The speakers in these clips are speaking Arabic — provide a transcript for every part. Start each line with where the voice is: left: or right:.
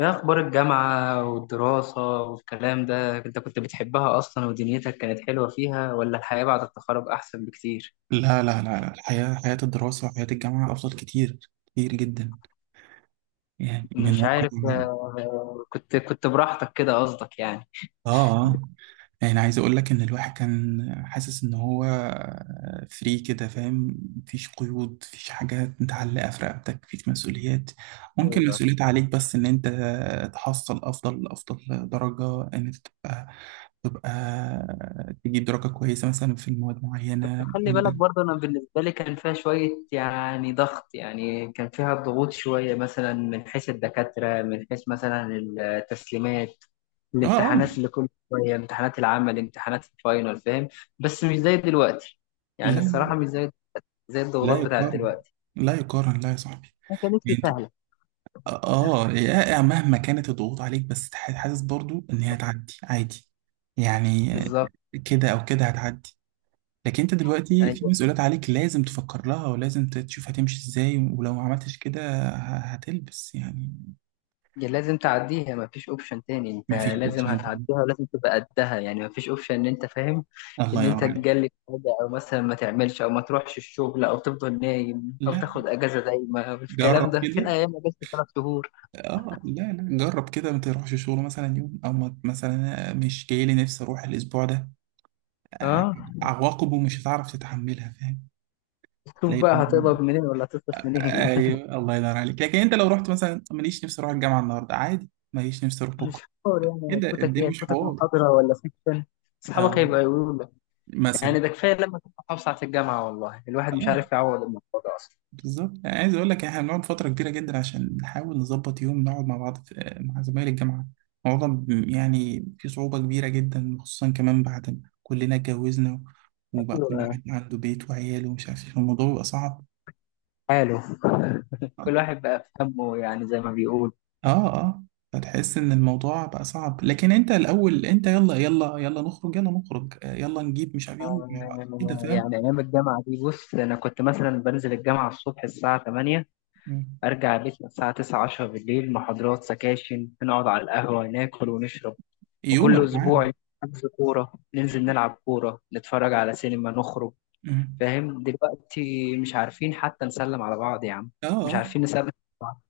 left: ايه اخبار الجامعة والدراسة والكلام ده انت كنت بتحبها اصلا ودنيتك كانت حلوة فيها ولا الحياة بعد التخرج احسن بكتير؟
right: لا، لا، لا، الحياة حياة الدراسة وحياة الجامعة أفضل كتير، كتير جدا. يعني من
left: مش عارف.
right: واقع،
left: كنت براحتك كده قصدك يعني؟
right: آه آه يعني عايز أقول لك إن الواحد كان حاسس إن هو فري كده. فاهم؟ مفيش قيود، مفيش حاجة متعلقة في رقبتك، مفيش مسؤوليات. ممكن
left: ايوه.
right: مسؤوليات عليك بس إن أنت تحصل أفضل درجة، إن أنت تبقى تجيب درجة كويسة مثلا في المواد معينة
left: خلي بالك
right: عندك.
left: برضه انا بالنسبة لي كان فيها شوية يعني ضغط، يعني كان فيها ضغوط شوية مثلا، من حيث الدكاترة، من حيث مثلا التسليمات،
right: آه، آه.
left: الامتحانات اللي كل شوية، امتحانات العمل، امتحانات الفاينل، فاهم؟ بس مش زي دلوقتي. يعني الصراحة
right: لا
left: مش زي
right: لا
left: الضغوطات بتاعت
right: يقارن
left: دلوقتي.
right: لا، لا يقارن، لا يا صاحبي.
left: ما كانتش
right: يعني انت،
left: سهله.
right: مهما كانت الضغوط عليك بس حاسس برضو ان هي هتعدي عادي. يعني
left: بالظبط.
right: كده او كده هتعدي. لكن انت دلوقتي في
left: ايوه،
right: مسؤوليات عليك، لازم تفكر لها ولازم تشوف هتمشي ازاي، ولو ما عملتش كده هتلبس يعني.
left: يا لازم تعديها، مفيش اوبشن تاني، انت
right: مفيش
left: لازم
right: اوبشن تاني.
left: هتعديها ولازم تبقى قدها، يعني مفيش اوبشن ان انت فاهم
right: الله
left: ان انت
right: ينور عليك.
left: تجلد حاجه او مثلا ما تعملش او ما تروحش الشغل او تفضل نايم او
right: لا،
left: تاخد اجازه دايما، الكلام
right: جرب
left: ده فين؟
right: كده.
left: ايام اجازه 3 شهور.
right: لا، جرب كده. ما تروحش شغل مثلا يوم، او مثلا مش جاي لي نفسي اروح الاسبوع ده. آه،
left: اه.
right: عواقبه مش هتعرف تتحملها.
left: شوف بقى
right: فاهم؟
left: هتقبض منين ولا هتصرف منين؟
right: ايوه الله ينور عليك. لكن انت لو رحت مثلا، ماليش نفسي اروح الجامعه النهارده عادي، ماليش نفسي اروح بكره
left: مش حوار يعني،
right: كده.
left: هتفوتك ايه؟
right: الدنيا مش
left: هتفوتك
right: حوار.
left: محاضره ولا سيكشن. اصحابك
right: اه،
left: هيبقى يقولوا.
right: مثلا.
left: يعني ده كفايه لما كنت محافظ على الجامعه، والله الواحد مش
right: اه،
left: عارف يعوض الموضوع ده اصلا.
right: بالظبط. يعني عايز اقول لك، احنا بنقعد فتره كبيره جدا عشان نحاول نظبط يوم نقعد مع بعض، في مع زمايل الجامعه الموضوع يعني في صعوبه كبيره جدا، خصوصا كمان بعد ما كلنا اتجوزنا وبقى كل
left: أيوة.
right: واحد عنده بيت وعياله ومش عارف ايه. الموضوع بيبقى صعب.
left: حاله. كل واحد بقى في همه، يعني زي ما بيقول.
right: اه، اه. فتحس ان الموضوع بقى صعب. لكن انت الاول انت، يلا يلا يلا نخرج، يلا نخرج، يلا نجيب مش عارف، يلا مش عارف كده.
left: آه،
right: فاهم؟
left: يعني ايام الجامعه دي، بص انا كنت مثلا بنزل الجامعه الصبح الساعه 8،
right: مم.
left: ارجع البيت الساعه 9 10 بالليل، محاضرات، سكاشن، نقعد على القهوه، ناكل ونشرب. وكل
right: يومك معاه.
left: اسبوع حجز كوره، ننزل نلعب كوره، نتفرج على سينما، نخرج.
right: مم.
left: فاهم؟ دلوقتي مش عارفين حتى نسلم على بعض يا عم.
right: اه،
left: مش
right: اه.
left: عارفين نسلم على بعض.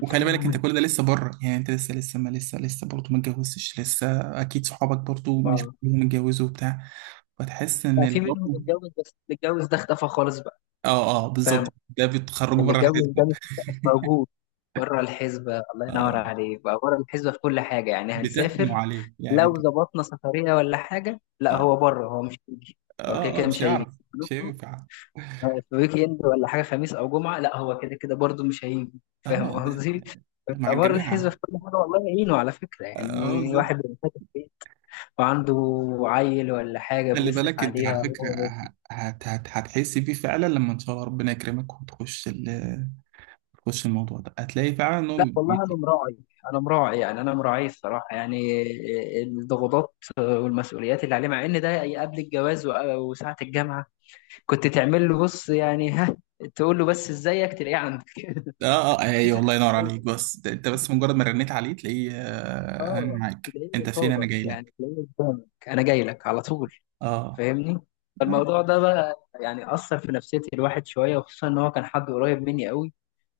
right: وخلي بالك انت كل ده لسه بره. يعني انت لسه ما لسه لسه برضه ما اتجوزتش لسه. اكيد صحابك برضه مش
left: اه.
right: كلهم اتجوزوا وبتاع. فتحس
left: لا، في
right: ان
left: منهم
right: برضه،
left: اتجوز، بس اللي اتجوز ده اختفى خالص بقى.
right: اه، اه،
left: فاهم؟
right: بالظبط. ده
left: يعني
right: بتخرجوا
left: اللي
right: بره الحزب.
left: اتجوز ده مش موجود. بره الحسبة، الله ينور
right: آه.
left: عليك بقى، بره الحسبة في كل حاجة. يعني
right: بتثنوا
left: هنسافر
right: عليه يعني انت.
left: لو ظبطنا سفرية ولا حاجة، لا
right: اه،
left: هو بره، هو مش هيجي. هو كده
right: اه،
left: كده
right: مش
left: مش هيجي.
right: هيعرف. مش
left: نخرج.
right: هينفع.
left: آه، في ويك اند ولا حاجة، خميس أو جمعة، لا هو كده كده برضه مش هيجي. فاهم
right: اه، ده
left: قصدي؟
right: مع
left: بيبقى بره الحسبة
right: الجماعة.
left: في كل حاجة. والله يعينه، على فكرة
right: اه،
left: يعني
right: بالظبط.
left: واحد بيبقى فاتح بيت وعنده عيل ولا حاجة
right: خلي
left: بيصرف
right: بالك انت
left: عليها
right: على فكرة،
left: هو.
right: ه- هت هت هتحسي بيه فعلا لما ان شاء الله ربنا يكرمك وتخش تخش الموضوع ده، هتلاقي فعلا ان هو
left: لا والله انا
right: بي-
left: مراعي. انا مراعي يعني، انا مراعي الصراحه يعني الضغوطات والمسؤوليات اللي عليه، مع ان ده قبل الجواز وساعه الجامعه كنت تعمل له، بص يعني، ها، تقول له بس ازيك، تلاقيه عندك.
right: اه، اه، ايوه الله ينور عليك. بس ده انت بس مجرد ما رنيت عليه، تلاقيه آه انا
left: اه،
right: معاك،
left: تلاقيه
right: انت فين؟ انا
left: قصادك،
right: جاي لك.
left: يعني تلاقيه قدامك، انا جاي لك على طول.
right: اه،
left: فاهمني؟
right: لا.
left: فالموضوع ده بقى يعني اثر في نفسيه الواحد شويه، وخصوصا ان هو كان حد قريب مني قوي.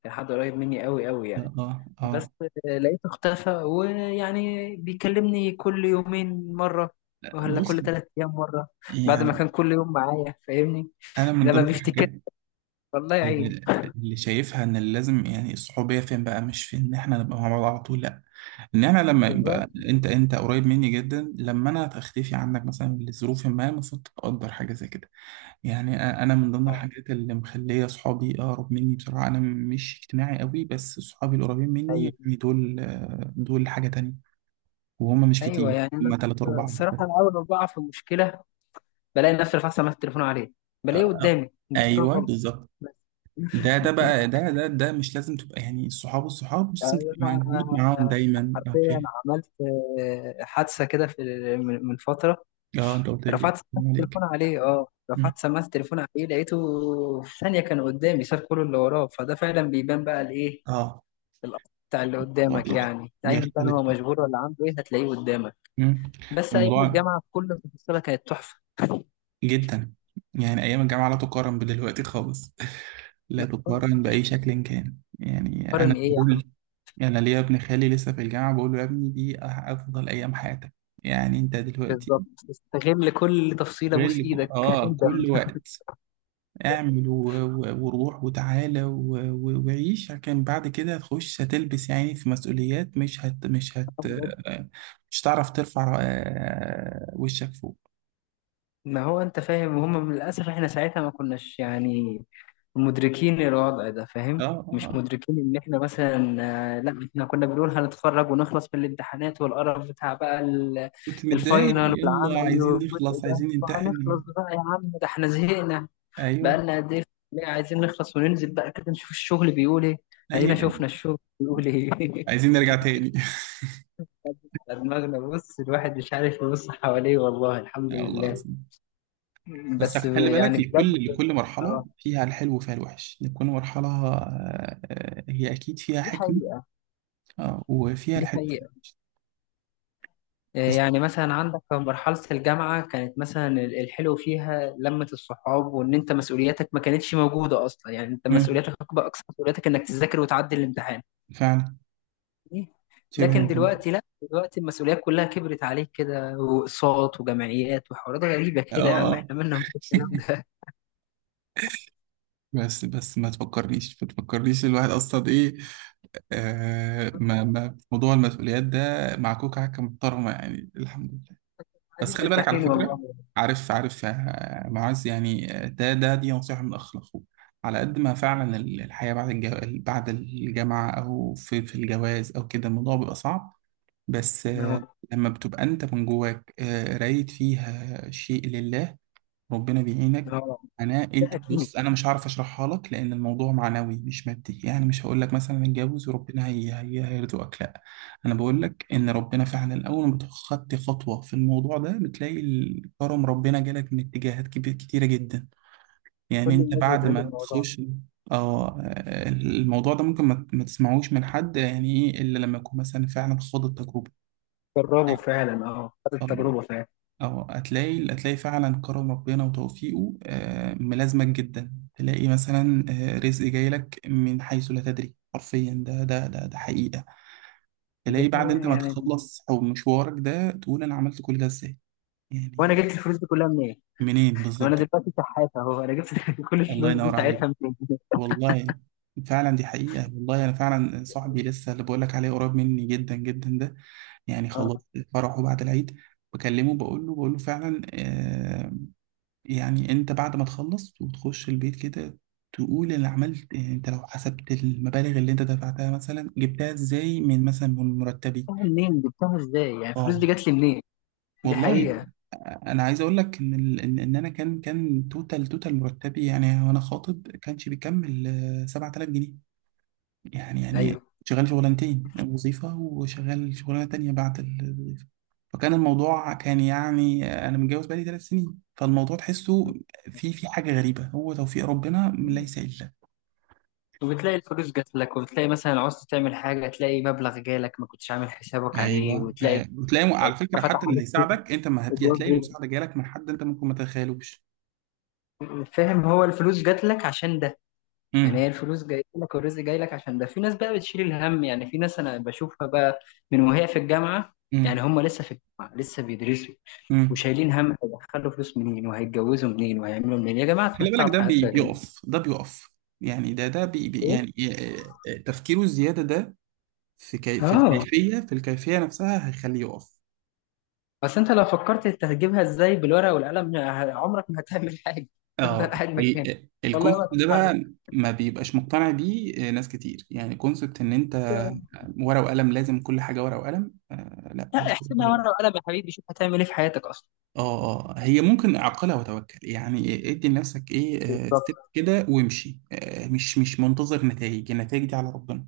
left: كان حد قريب مني قوي قوي
right: اه،
left: يعني.
right: اه،
left: بس
right: آه.
left: لقيته اختفى، ويعني بيكلمني كل يومين مرة، ولا
right: بص،
left: كل 3 أيام مرة، بعد ما
right: يعني
left: كان كل يوم معايا. فاهمني؟
right: انا من
left: لما
right: ضمن
left: بيفتكر،
right: الحاجات
left: والله يعين.
right: اللي اللي شايفها ان اللي لازم، يعني الصحوبيه فين بقى؟ مش فين ان احنا نبقى مع بعض على طول، لا. ان انا لما
left: بالظبط.
right: يبقى انت قريب مني جدا، لما انا هختفي عنك مثلا لظروف ما، المفروض تقدر حاجه زي كده. يعني انا من ضمن
left: آه،
right: الحاجات اللي مخليه صحابي اقرب مني بصراحه. انا مش اجتماعي قوي، بس صحابي القريبين مني،
left: أيوه
right: يعني دول دول حاجه تانية. وهم مش
left: أيوه.
right: كتير،
left: يعني أنا،
right: هم تلاتة أربعة بس.
left: الصراحة أنا أول ما بقع في مشكلة بلاقي نفسي رفعت سماعة التليفون عليه،
right: آه،
left: بلاقيه
right: آه.
left: قدامي قدامي على
right: أيوه
left: طول.
right: بالظبط. ده بقى، ده مش لازم تبقى، يعني الصحاب مش لازم تبقى
left: أنا
right: موجود معاهم دايما. اه
left: حرفيا عملت حادثة كده في، من فترة،
right: آه، انت قلت لي.
left: رفعت سماعة
right: عليك.
left: التليفون عليه
right: مم.
left: رفعت سماعة التليفون عليه، لقيته في ثانية كان قدامي، ساب كل اللي وراه. فده فعلا بيبان بقى الايه،
right: اه.
left: الأثر بتاع اللي
right: الموضوع
left: قدامك. يعني أيا كان
right: بيختلف.
left: هو مشغول ولا عنده ايه، هتلاقيه قدامك.
right: مم.
left: بس أيام
right: الموضوع
left: الجامعة كل تفصيلة كانت تحفة.
right: جدا، يعني ايام الجامعه لا تقارن بدلوقتي خالص. لا
left: لا خالص،
right: تقارن
left: مفيش
right: باي شكل كان. يعني
left: مقارن
right: انا
left: ايه يا عم.
right: بقول، انا ليا ابن خالي لسه في الجامعه، بقول له يا ابني دي افضل ايام حياتك. يعني انت دلوقتي
left: بالظبط، استغل كل تفصيلة، بوس
right: غير.
left: ايدك
right: اه،
left: هتندم.
right: كل وقت اعمل، وروح وتعالى، و... وعيش. لكن بعد كده هتخش، هتلبس يعني، في مسؤوليات مش هتعرف ترفع وشك فوق.
left: ما هو انت فاهم، هم للاسف احنا ساعتها ما كناش يعني مدركين الوضع ده،
right: اه،
left: فاهم؟
right: آه،
left: مش
right: آه.
left: مدركين ان احنا مثلا. آه، لا احنا كنا بنقول هنتخرج ونخلص من الامتحانات والقرف بتاع بقى، ال-
right: كنت متضايق،
left: الفاينل
right: يلا
left: والعمل
right: عايزين
left: والجزء
right: نخلص،
left: ده
right: عايزين ننتحل.
left: وهنخلص بقى، يا عم ده احنا زهقنا،
right: ايوه،
left: بقالنا قد ايه في الكلية، عايزين نخلص وننزل بقى كده نشوف الشغل بيقول ايه. ادينا
right: ايوه، ايوه،
left: شفنا الشغل بيقول ايه.
right: عايزين نرجع تاني.
left: على دماغنا. بص الواحد مش عارف يبص حواليه، والله الحمد
right: يا الله
left: لله.
right: العظيم. بس
left: بس
right: خلي بالك،
left: يعني بجد.
right: لكل مرحله
left: اه.
right: فيها الحلو وفيها الوحش. لكل مرحله آه، آه، هي اكيد فيها
left: دي
right: حكمه.
left: حقيقة.
right: آه، وفيها
left: دي
right: الحلو وفيها
left: حقيقة. آه،
right: بس.
left: يعني مثلا عندك في مرحلة الجامعة، كانت مثلا الحلو فيها لمة الصحاب، وإن أنت مسؤولياتك ما كانتش موجودة أصلا، يعني أنت
right: مم،
left: مسؤولياتك أكبر، أقصى مسؤولياتك إنك تذاكر وتعدي الامتحان.
right: فعلا. شبه
left: لكن
right: ممكن.
left: دلوقتي لا، دلوقتي المسؤوليات كلها كبرت عليك كده، وأقساط وجمعيات وحوارات غريبة
right: اه،
left: كده، يا عم
right: اه.
left: إحنا مالنا من الكلام ده.
right: بس، بس ما تفكرنيش، ما تفكرنيش الواحد اصلا ايه. آه ما ما موضوع المسؤوليات ده مع كوكا حكه محترمه يعني، الحمد لله. بس
left: قاعدين
right: خلي بالك على
left: مرتاحين
right: فكرة،
left: والله.
right: عارف، عارف آه، معاذ يعني، آه، ده ده دي نصيحة من أخ لأخوه. على قد ما فعلا الحياة بعد بعد الجامعة أو في في الجواز أو كده، الموضوع بيبقى صعب. بس آه،
left: آه،
right: لما بتبقى أنت من جواك آه، رايد فيها شيء لله، ربنا بيعينك.
left: آه،
right: انا
left: ده
right: انت
left: أكيد.
right: بص، انا مش هعرف اشرحها لك، لان الموضوع معنوي مش مادي. يعني مش هقول لك مثلا اتجوز وربنا هي هي هيرزقك، لا. انا بقول لك ان ربنا فعلا اول ما خدت خطوه في الموضوع ده، بتلاقي الكرم، ربنا جالك من اتجاهات كبير كتيره جدا. يعني
left: كل
right: انت
left: الناس
right: بعد
left: بتقول
right: ما بالظبط
left: الموضوع.
right: تخش. اه الموضوع ده ممكن ما تسمعوش من حد، يعني ايه الا لما يكون مثلا فعلا خاض التجربه.
left: جربوا فعلا، خد
right: الله.
left: التجربة فعلا.
right: اه هتلاقي، هتلاقي فعلا كرم ربنا وتوفيقه آه، ملازمك جدا. تلاقي مثلا آه، رزق جاي لك من حيث لا تدري حرفيا. ده حقيقة.
left: دي
right: تلاقي بعد
left: حقيقة
right: انت ما
left: يعني.
right: تخلص او مشوارك ده، تقول انا عملت كل ده ازاي؟
left: وانا
right: يعني
left: جبت الفلوس دي كلها منين؟
right: منين
left: لو
right: بالظبط
left: انا
right: كده؟
left: دلوقتي شحات اهو، انا جبت كل
right: الله
left: الفلوس دي
right: ينور عليك،
left: ساعتها منين؟
right: والله. فعلا دي حقيقة. والله انا فعلا صاحبي لسه اللي بقول لك عليه قريب مني جدا جدا ده، يعني خلاص،
left: اه.
right: فرحه بعد العيد بكلمه، بقول له، بقول له فعلا آه، يعني انت بعد ما تخلص وتخش البيت كده، تقول انا عملت، يعني انت لو حسبت المبالغ اللي انت دفعتها، مثلا جبتها ازاي من مثلا من مرتبي؟
left: جبتها منين؟ جبتها ازاي؟ يعني الفلوس
right: اه
left: دي جت لي منين؟ دي
right: والله.
left: حقيقة.
right: انا عايز اقول لك ان ال- ان إن انا كان توتال مرتبي يعني، وانا خاطب، كانش بيكمل 7000 جنيه. يعني، يعني
left: ايوه،
right: شغال شغلانتين، وظيفة وشغال شغلانة تانية بعد الوظيفة. فكان الموضوع كان يعني، أنا متجوز بقالي 3 سنين، فالموضوع تحسه في في حاجة غريبة. هو توفيق ربنا من ليس إلا.
left: وبتلاقي الفلوس جات لك، وبتلاقي مثلا عوزت تعمل حاجة تلاقي مبلغ جالك ما كنتش عامل حسابك عليه،
right: ايوه،
left: وتلاقي
right: أيوة. وتلاقي على فكره
left: فتح
right: حتى اللي
left: عليك
right: هيساعدك انت، ما هت-
left: أبواب
right: هتلاقي
left: رزق.
right: المساعده جالك من حد انت ممكن ما تتخيلوش.
left: فاهم؟ هو الفلوس جات لك عشان ده. يعني هي
right: امم.
left: الفلوس جايه لك والرزق جاي لك عشان ده. في ناس بقى بتشيل الهم، يعني في ناس انا بشوفها بقى من وهي في الجامعه،
right: امم.
left: يعني هم لسه في الجامعه لسه بيدرسوا،
right: امم.
left: وشايلين هم هيدخلوا فلوس منين وهيتجوزوا منين وهيعملوا منين. يا جماعه
right: خلي
left: اتمتعوا
right: بالك ده
left: بحياتكم يا جماعه.
right: بيقف، ده بيقف. يعني ده
left: ايه.
right: يعني آه، آه، تفكيره الزياده ده، في
left: اه.
right: الكيفيه، في الكيفيه نفسها هيخليه يقف.
left: اصل انت لو فكرت انت هتجيبها ازاي بالورقه والقلم، عمرك ما هتعمل حاجه. تفضل
right: اه،
left: قاعد مكانك، والله ما
right: الكونسبت ده
left: تتحرك.
right: بقى ما بيبقاش مقتنع بيه آه، ناس كتير. يعني كونسبت ان انت ورقه وقلم، لازم كل حاجه ورقه وقلم. آه، لا
left: لا
right: مش كل حاجه
left: احسبها
right: ورقه.
left: ورقه وقلم يا حبيبي، شوف هتعمل ايه في حياتك اصلا.
right: اه، اه، هي ممكن عقلها وتوكل. يعني ادي لنفسك ايه، آه، ستيب
left: بالظبط.
right: كده وامشي. آه، مش منتظر نتائج. النتائج دي على ربنا.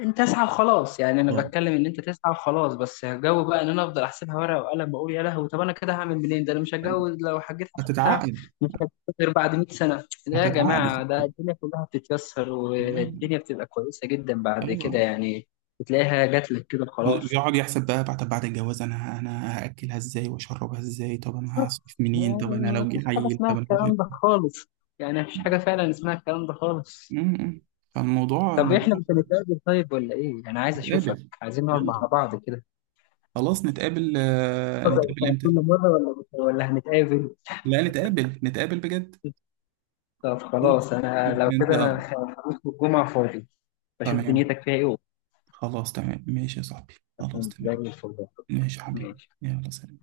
left: انت اسعى وخلاص. يعني انا
right: آه.
left: بتكلم ان انت تسعى وخلاص، بس الجو بقى ان انا افضل احسبها ورقه وقلم، بقول يا لهوي، طب انا كده هعمل منين، ده انا مش هتجوز لو حجيت حسبتها.
right: هتتعقد.
left: مش هتجوز غير بعد 100 سنه. لا يا
right: هتتعقد
left: جماعه، ده الدنيا كلها بتتيسر،
right: يعني.
left: والدنيا بتبقى كويسه جدا بعد كده
right: ايوه.
left: يعني. بتلاقيها جات لك كده، خلاص.
right: يقعد يحسب بقى، بعد بعد الجواز، انا هاكلها ازاي واشربها ازاي؟ طب انا هصرف منين؟ طب انا
left: ما
right: لو
left: فيش
right: جه
left: حاجه
right: عيل؟
left: اسمها
right: طب انا مش
left: الكلام ده خالص. يعني مفيش حاجه
right: عارف.
left: فعلا اسمها الكلام ده خالص.
right: مم. فالموضوع
left: طب
right: الموضوع
left: احنا مش هنتقابل طيب، ولا ايه؟ انا عايز اشوفك،
right: نتقابل.
left: عايزين نقعد
right: يلا.
left: مع بعض كده
right: خلاص نتقابل، آه، نتقابل
left: بتاع كل
right: امتى؟
left: مرة، ولا هنتقابل؟
right: لا، نتقابل، نتقابل بجد.
left: طب
right: شوف،
left: خلاص، أنا
right: شوف
left: لو
right: انت
left: كده
right: آه،
left: أنا، خميس والجمعة فاضي. بشوف
right: تمام.
left: دنيتك فيها إيه وأقول
right: خلاص تمام ماشي يا صاحبي. خلاص
left: لك زي
right: تمام.
left: الفل.
right: ماشي يا حبيبي.
left: ماشي.
right: يلا، سلام.